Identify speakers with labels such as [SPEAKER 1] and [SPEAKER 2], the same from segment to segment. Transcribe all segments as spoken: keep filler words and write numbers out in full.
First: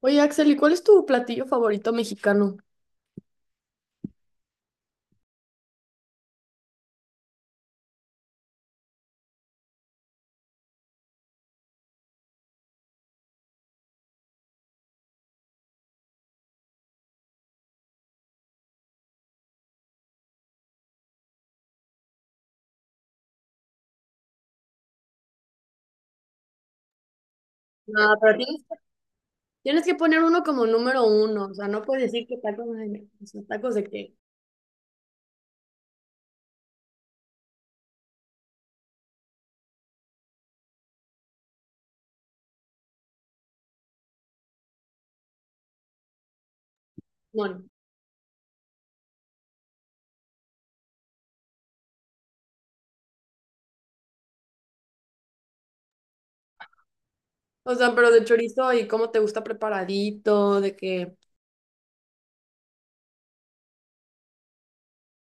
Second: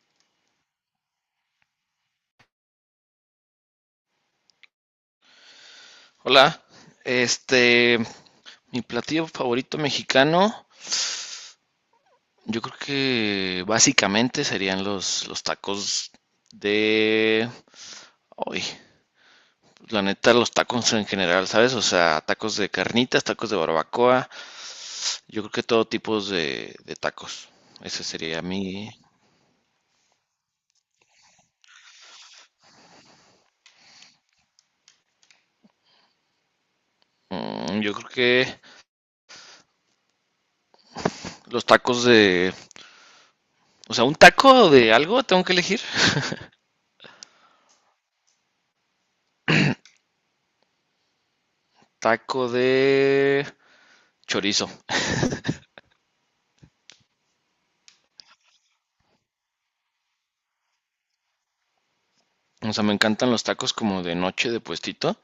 [SPEAKER 1] Oye, Axel, ¿y cuál es tu platillo favorito mexicano?
[SPEAKER 2] Hola, este, mi platillo favorito mexicano, yo creo que básicamente serían los, los tacos de... Ay, la neta, los tacos en general, ¿sabes? O sea, tacos de carnitas, tacos de barbacoa, yo creo que todo tipo de, de tacos. Ese
[SPEAKER 1] No, pero
[SPEAKER 2] sería
[SPEAKER 1] tienes que,
[SPEAKER 2] mi...
[SPEAKER 1] tienes que poner uno como número uno, o sea, no puedes decir que tacos de, o sea, tacos de qué.
[SPEAKER 2] Mm, yo creo que los tacos de... O sea, un taco de algo tengo que elegir.
[SPEAKER 1] Bueno,
[SPEAKER 2] Taco de chorizo.
[SPEAKER 1] o sea, pero de chorizo y cómo te gusta preparadito, de que...
[SPEAKER 2] O sea, me encantan los tacos como de noche de puestito.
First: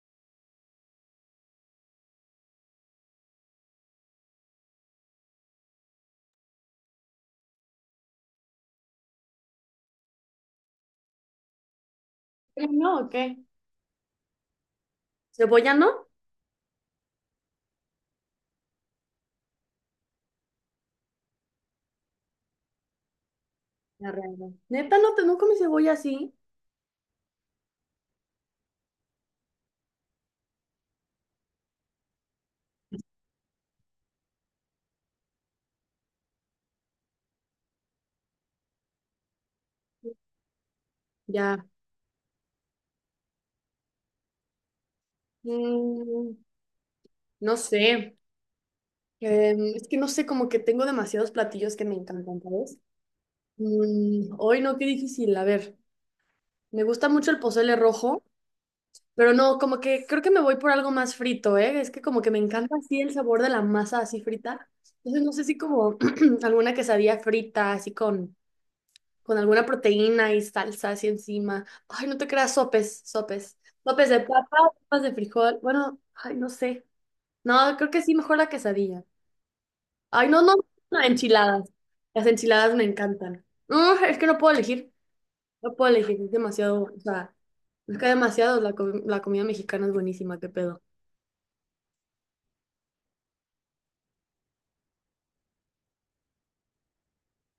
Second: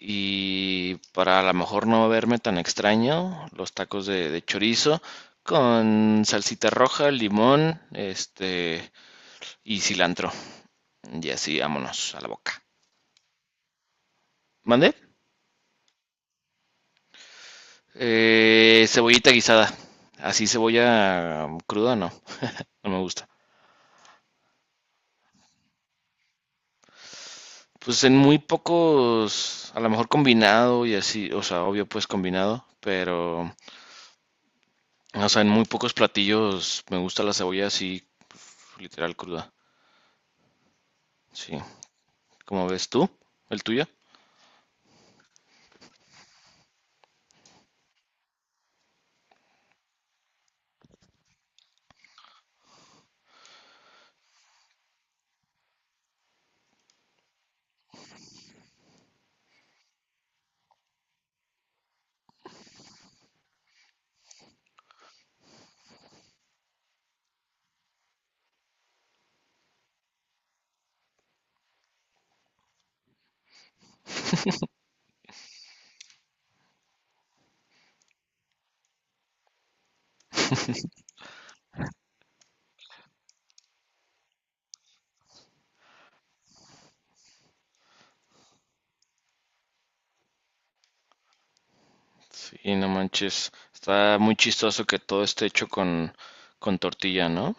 [SPEAKER 2] Y para a lo mejor no verme tan extraño, los tacos de, de chorizo con salsita roja, limón, este y cilantro. Y así, vámonos a la boca.
[SPEAKER 1] Eh, No, ¿o qué?
[SPEAKER 2] ¿Mande?
[SPEAKER 1] ¿Cebolla no?
[SPEAKER 2] Eh, cebollita guisada. Así cebolla cruda, no. No me gusta.
[SPEAKER 1] La realidad. Neta, no te no comes cebolla así.
[SPEAKER 2] Pues en muy pocos, a lo mejor combinado y así, o sea, obvio pues combinado, pero, o sea, en muy pocos platillos me gusta la cebolla así, pues, literal cruda. Sí.
[SPEAKER 1] Ya.
[SPEAKER 2] Como ves tú, el tuyo.
[SPEAKER 1] Mm, no sé. Em, es que no sé, como que tengo demasiados platillos que me encantan, ¿sabes? Mm, hoy no, qué difícil. A ver, me gusta mucho el pozole rojo, pero no, como que creo que me voy por algo más frito, ¿eh? Es que como que me encanta así el sabor de la masa así frita. Entonces no sé si como alguna quesadilla frita, así con, con alguna proteína y salsa así encima. Ay, no te creas, sopes, sopes. Sopes de papa, sopas de frijol. Bueno, ay, no sé. No, creo que sí, mejor la quesadilla. Ay, no, no, no, enchiladas. Las enchiladas me encantan. No, es que no puedo elegir. No puedo elegir, es demasiado. O sea, es que demasiado. La, comi- la comida mexicana es buenísima, qué pedo.
[SPEAKER 2] Sí, no manches, está muy chistoso que todo esté hecho con, con tortilla, ¿no?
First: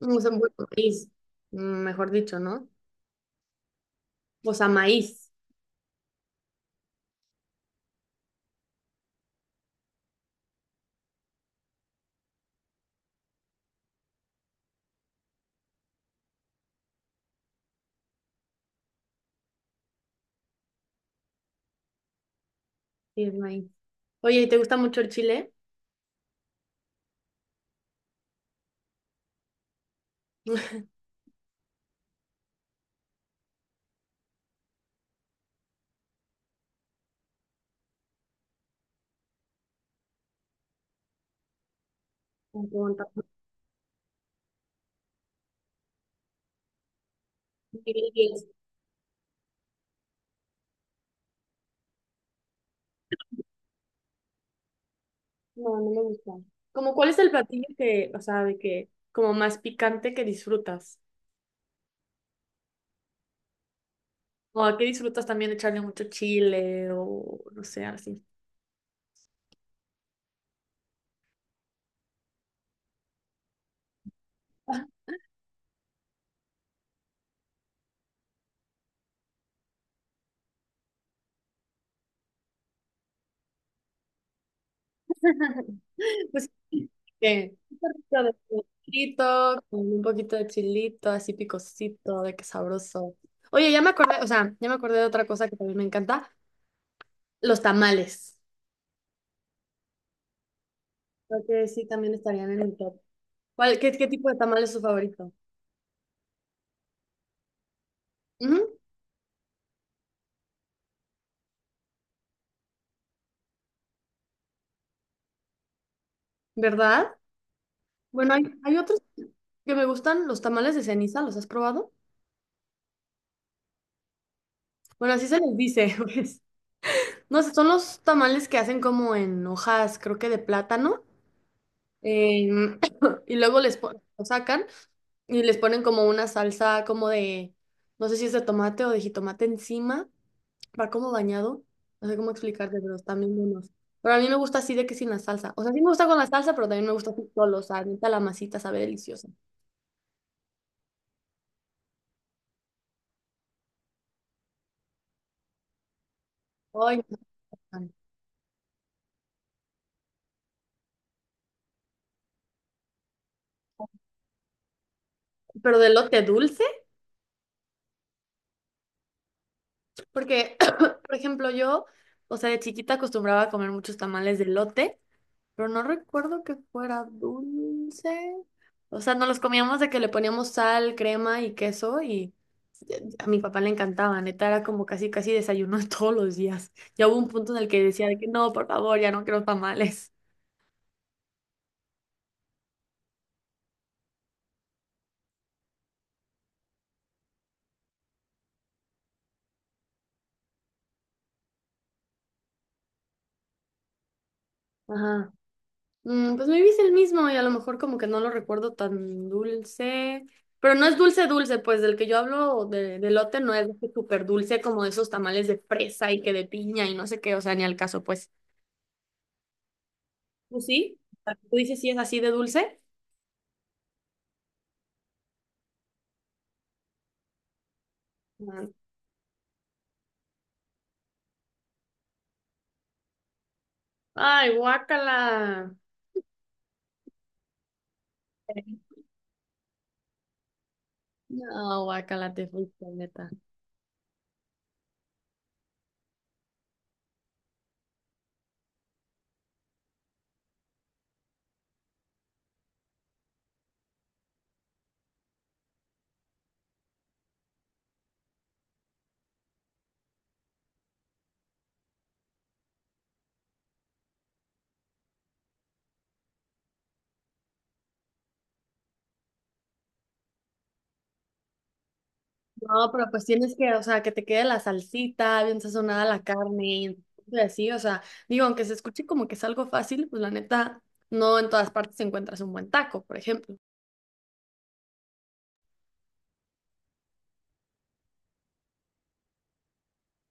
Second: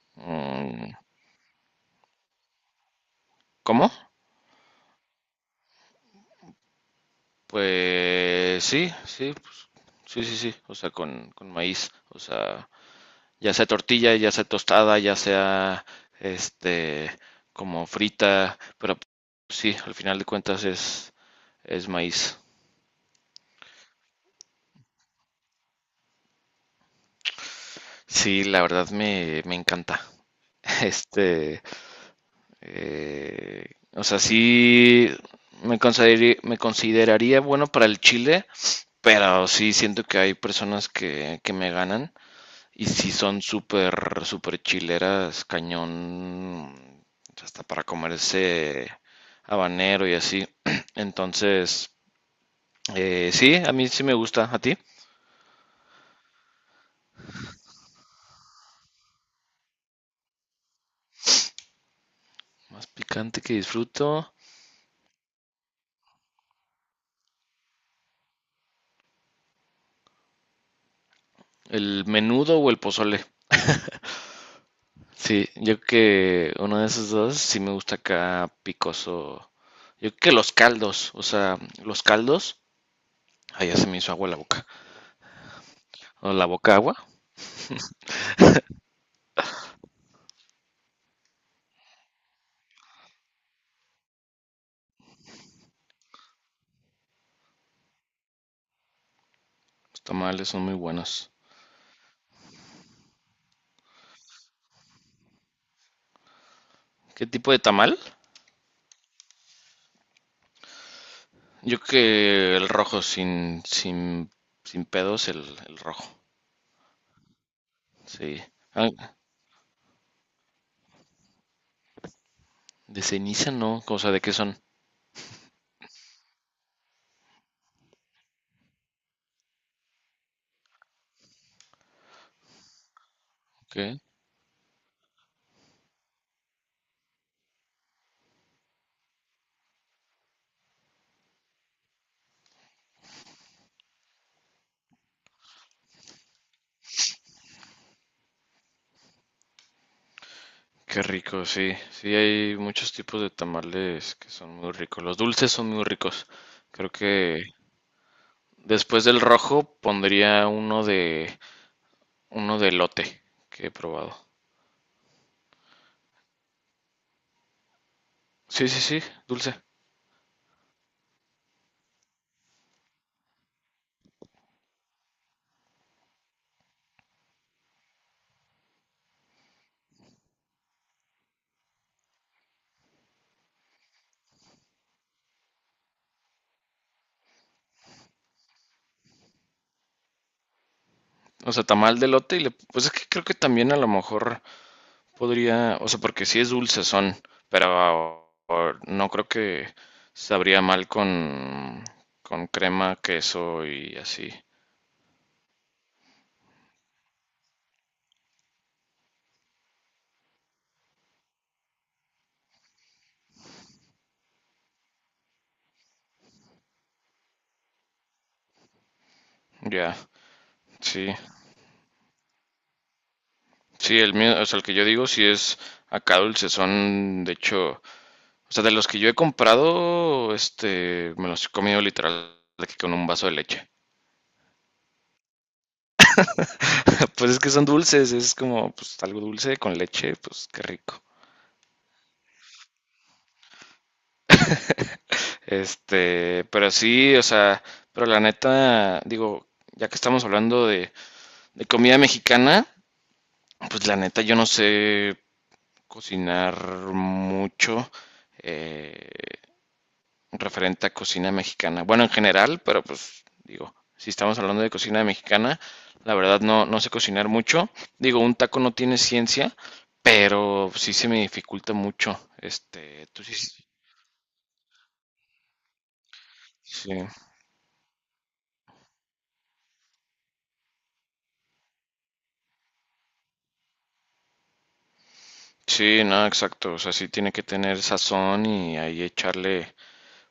[SPEAKER 1] Mm, o sea, bueno,
[SPEAKER 2] Mm,
[SPEAKER 1] maíz, mm, mejor dicho, ¿no?
[SPEAKER 2] ¿cómo?
[SPEAKER 1] O sea, maíz.
[SPEAKER 2] Pues sí, sí, pues, sí, sí, sí, o sea, con, con maíz, o sea, ya sea tortilla, ya sea tostada, ya sea, este, como frita, pero pues, sí, al final de cuentas es, es maíz.
[SPEAKER 1] Sí, es maíz. Oye, ¿y te gusta mucho el chile?
[SPEAKER 2] Sí, la verdad me, me encanta. Este, Eh, o sea, sí me consideraría, me consideraría bueno para el Chile, pero sí siento que hay personas que, que me ganan
[SPEAKER 1] Me
[SPEAKER 2] y
[SPEAKER 1] pregunta.
[SPEAKER 2] sí son súper, súper chileras, cañón, hasta para comerse habanero y así. Entonces, eh, sí, a mí sí me gusta. ¿A ti?
[SPEAKER 1] No, no me gusta. Como, ¿cuál es el platillo que, o sea, de que, como más picante que disfrutas?
[SPEAKER 2] Más picante que disfruto.
[SPEAKER 1] ¿O a qué disfrutas también echarle mucho chile o no sé, así?
[SPEAKER 2] ¿El menudo o el pozole? Sí, yo creo que uno de esos dos sí me gusta acá picoso. Yo creo que los caldos, o sea, los caldos. Ay, ya se me hizo agua la boca. O la
[SPEAKER 1] Pues
[SPEAKER 2] boca
[SPEAKER 1] sí,
[SPEAKER 2] agua.
[SPEAKER 1] que un poquito de chilito, con un poquito de chilito, así picosito, de que sabroso. Oye, ya me acordé, o sea, ya me acordé de otra cosa que también me encanta, los tamales.
[SPEAKER 2] Los tamales son muy buenos.
[SPEAKER 1] Creo que sí, también estarían en el top. ¿Cuál, qué, qué tipo de tamal es su favorito?
[SPEAKER 2] ¿Qué tipo de tamal?
[SPEAKER 1] Ujú,
[SPEAKER 2] Yo creo que el rojo sin, sin, sin pedos, el, el rojo.
[SPEAKER 1] ¿verdad? Bueno,
[SPEAKER 2] Sí.
[SPEAKER 1] hay, hay
[SPEAKER 2] Ah,
[SPEAKER 1] otros que me gustan, los tamales de ceniza, ¿los has probado?
[SPEAKER 2] de ceniza no, o sea, ¿de qué son?
[SPEAKER 1] Bueno, así se les dice, pues. No sé, son los tamales que hacen como en hojas, creo que de plátano. Eh, y luego les
[SPEAKER 2] ¿Qué?
[SPEAKER 1] pon- lo sacan y les ponen como una salsa como de, no sé si es de tomate o de jitomate encima, va como bañado, no sé cómo explicarte, pero están bien buenos. Pero a mí me gusta así de que sin la salsa. O sea, sí me gusta con la salsa, pero también me gusta así solo, o sea, neta la masita sabe deliciosa.
[SPEAKER 2] Qué rico, sí. Sí, hay muchos tipos de tamales que son muy ricos. Los dulces son muy ricos. Creo
[SPEAKER 1] Ay, me
[SPEAKER 2] que
[SPEAKER 1] encantan.
[SPEAKER 2] después del rojo pondría uno de uno de elote que he probado.
[SPEAKER 1] Pero de lote dulce.
[SPEAKER 2] Sí, sí, sí, dulce.
[SPEAKER 1] Porque, por ejemplo, yo, o sea, de chiquita acostumbraba a comer muchos tamales de lote, pero no recuerdo que fuera dulce. O sea, no los comíamos de que le poníamos sal, crema y queso y eh, a mi papá le encantaba, neta, era como casi, casi desayuno todos los días. Ya hubo un punto en el que decía de que no, por favor, ya no quiero tamales.
[SPEAKER 2] O sea, tamal de elote y le, pues es que creo que también a lo mejor podría, o sea, porque sí es dulce son, pero o- no creo que sabría mal con con crema, queso y así.
[SPEAKER 1] Ajá. Mm, pues maybe es el mismo y a lo mejor como que no lo recuerdo tan dulce. Pero no es dulce dulce, pues del que yo hablo de, de elote no es súper dulce como de esos tamales de fresa y que de piña y no sé qué, o sea, ni al caso, pues.
[SPEAKER 2] Ya.
[SPEAKER 1] ¿Tú sí?
[SPEAKER 2] Sí.
[SPEAKER 1] ¿Tú dices si es así de dulce?
[SPEAKER 2] Sí, el mío, o sea, el que yo digo sí es acá dulce son, de hecho. O sea, de
[SPEAKER 1] Mm.
[SPEAKER 2] los que yo he comprado, este, me los he comido literal de que con un vaso de leche.
[SPEAKER 1] Ay, guácala.
[SPEAKER 2] Pues es que son dulces, es como pues algo dulce con leche, pues qué rico.
[SPEAKER 1] No, guácala, te fuiste, neta.
[SPEAKER 2] Este, pero sí, o sea, pero la neta, digo, ya que estamos hablando de, de comida mexicana, pues la neta yo no sé cocinar mucho. Eh, referente a cocina mexicana. Bueno, en general, pero pues digo, si estamos hablando de cocina mexicana, la verdad no, no sé cocinar mucho. Digo, un taco no tiene ciencia, pero sí se me dificulta mucho.
[SPEAKER 1] No,
[SPEAKER 2] Este,
[SPEAKER 1] pero
[SPEAKER 2] tú
[SPEAKER 1] pues
[SPEAKER 2] sí,
[SPEAKER 1] tienes que, o sea, que te quede la salsita, bien sazonada la carne,
[SPEAKER 2] sí,
[SPEAKER 1] y así, o sea, digo, aunque se escuche como que es algo fácil, pues la neta, no en todas partes encuentras un buen taco, por ejemplo.
[SPEAKER 2] sí, no, exacto. O sea, sí tiene que tener sazón y ahí echarle,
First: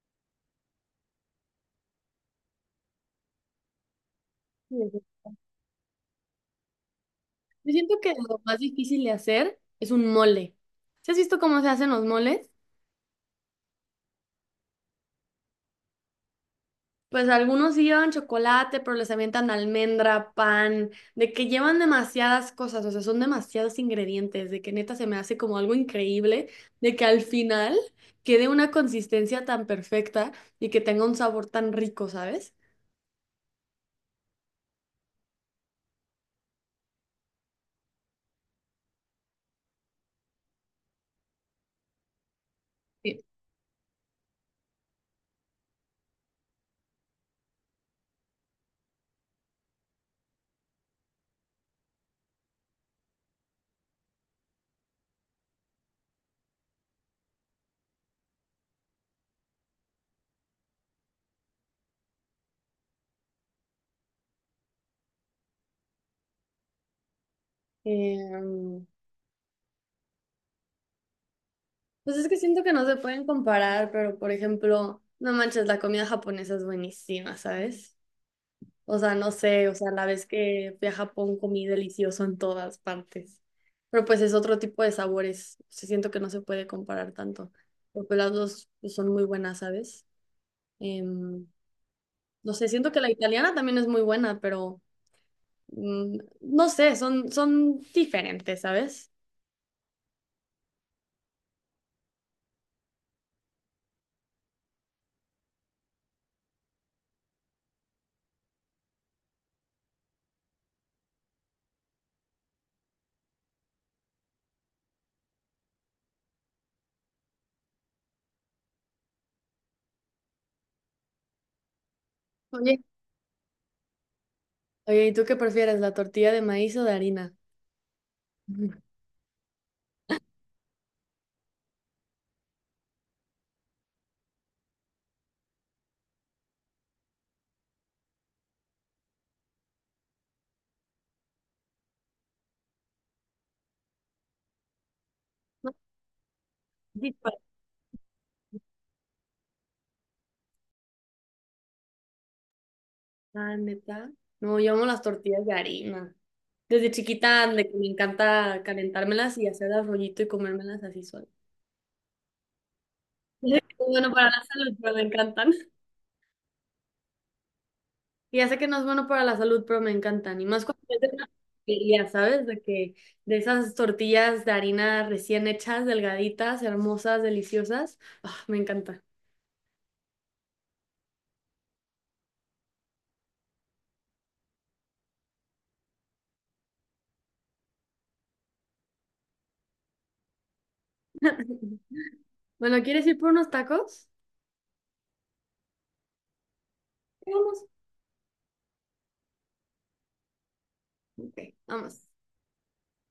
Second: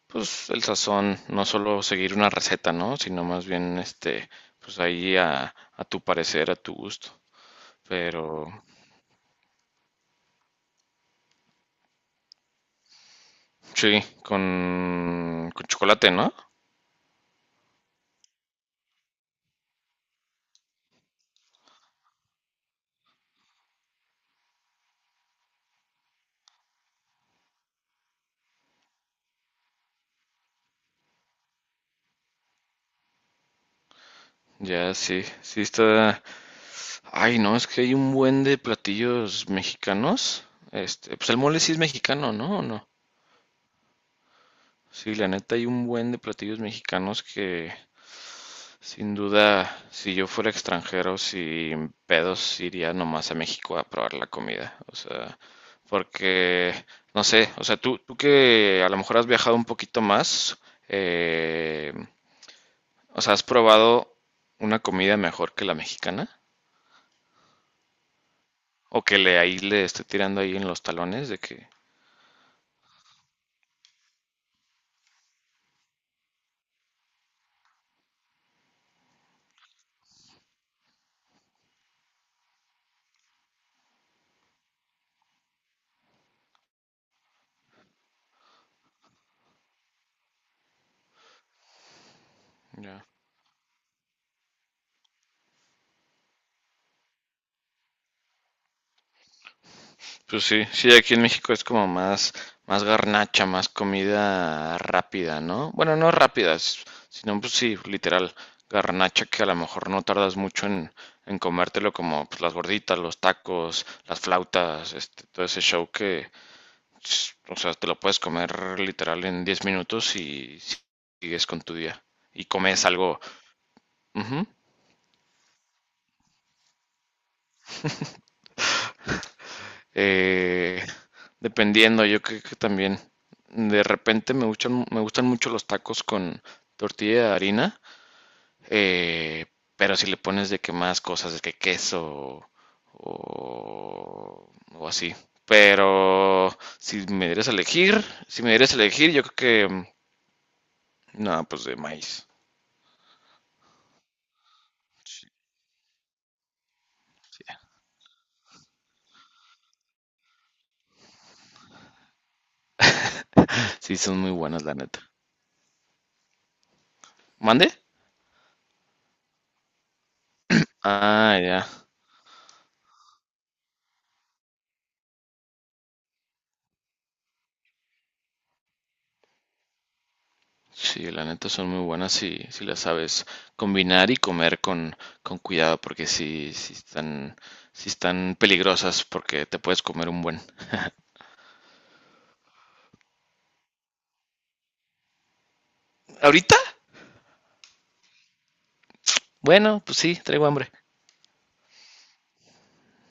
[SPEAKER 2] pues, el sazón, no solo seguir una receta, ¿no? Sino más bien, este, pues
[SPEAKER 1] Sí, sí.
[SPEAKER 2] ahí a, a tu parecer, a tu gusto.
[SPEAKER 1] Yo siento que lo
[SPEAKER 2] Pero
[SPEAKER 1] más difícil de hacer es un mole. ¿Sí has visto cómo se hacen los moles?
[SPEAKER 2] sí, con, con chocolate, ¿no?
[SPEAKER 1] Pues algunos sí llevan chocolate, pero les avientan almendra, pan, de que llevan demasiadas cosas, o sea, son demasiados ingredientes, de que neta se me hace como algo increíble, de que al final quede una consistencia tan perfecta y que tenga un sabor tan rico, ¿sabes?
[SPEAKER 2] Ya, sí, sí está. Ay, no, es que hay un buen de platillos mexicanos. Este, pues el mole sí es mexicano, ¿no? ¿O no?
[SPEAKER 1] Sí.
[SPEAKER 2] Sí, la neta hay un buen de platillos mexicanos que sin duda, si yo fuera extranjero, sin pedos iría nomás a México a probar la comida. O sea, porque, no sé, o sea, tú, tú que a lo mejor has viajado un poquito más, eh, o sea, ¿has probado una comida mejor que la mexicana?
[SPEAKER 1] Em,
[SPEAKER 2] O que le ahí le esté tirando ahí en los talones de que
[SPEAKER 1] pues es que siento que no se pueden comparar, pero por ejemplo, no manches, la comida japonesa es buenísima, ¿sabes? O sea, no sé, o sea, la vez que fui a Japón comí delicioso en todas partes. Pero pues es otro tipo de sabores. Sí, siento que no se puede comparar tanto. Pero pues las dos pues, son muy buenas, ¿sabes? Em, no sé, siento que
[SPEAKER 2] ya.
[SPEAKER 1] la italiana también es muy buena, pero mm, no sé, son, son diferentes, ¿sabes?
[SPEAKER 2] Pues sí, sí, aquí en México es como más, más garnacha, más comida rápida, ¿no? Bueno, no rápida, s- sino pues sí, literal, garnacha que a lo mejor no tardas mucho en, en comértelo como pues, las gorditas, los tacos, las flautas, este, todo ese show que, s- o sea, te lo puedes comer literal en diez minutos y sigues con tu día. Y
[SPEAKER 1] Oye,
[SPEAKER 2] comes algo, ujú.
[SPEAKER 1] oye, ¿y tú qué prefieres, la tortilla de maíz o de harina?
[SPEAKER 2] Eh, dependiendo, yo creo que también de repente me gustan, me gustan mucho los tacos con tortilla de harina, eh, pero si le pones de que más cosas, de que queso o, o así.
[SPEAKER 1] No,
[SPEAKER 2] Pero si
[SPEAKER 1] sí,
[SPEAKER 2] me
[SPEAKER 1] pa-
[SPEAKER 2] dieras a elegir, si me dieras a elegir, yo creo que mm, no, pues de maíz.
[SPEAKER 1] ah, neta. No, yo amo las
[SPEAKER 2] Sí,
[SPEAKER 1] tortillas de harina. Desde chiquita, de que me encanta calentármelas y hacerlas rollito y comérmelas así sola. Ya sé que no es
[SPEAKER 2] sí,
[SPEAKER 1] bueno
[SPEAKER 2] son
[SPEAKER 1] para
[SPEAKER 2] muy
[SPEAKER 1] la
[SPEAKER 2] buenas, la
[SPEAKER 1] salud, pero
[SPEAKER 2] neta.
[SPEAKER 1] me encantan.
[SPEAKER 2] ¿Mande?
[SPEAKER 1] Y ya sé que no es bueno para la salud, pero me encantan. Y más cuando es de una
[SPEAKER 2] Ah, ya.
[SPEAKER 1] tortillería, ¿sabes? De que de esas tortillas de harina recién hechas, delgaditas, hermosas, deliciosas. Ah, me encanta.
[SPEAKER 2] Sí, la neta son muy buenas si, si las sabes combinar y comer con, con cuidado, porque sí, sí están, sí están peligrosas porque te puedes comer un buen.
[SPEAKER 1] Bueno, ¿quieres ir por unos tacos?
[SPEAKER 2] ¿Ahorita?
[SPEAKER 1] Sí, vamos.
[SPEAKER 2] Bueno, pues sí, traigo hambre.
[SPEAKER 1] Ok, vamos.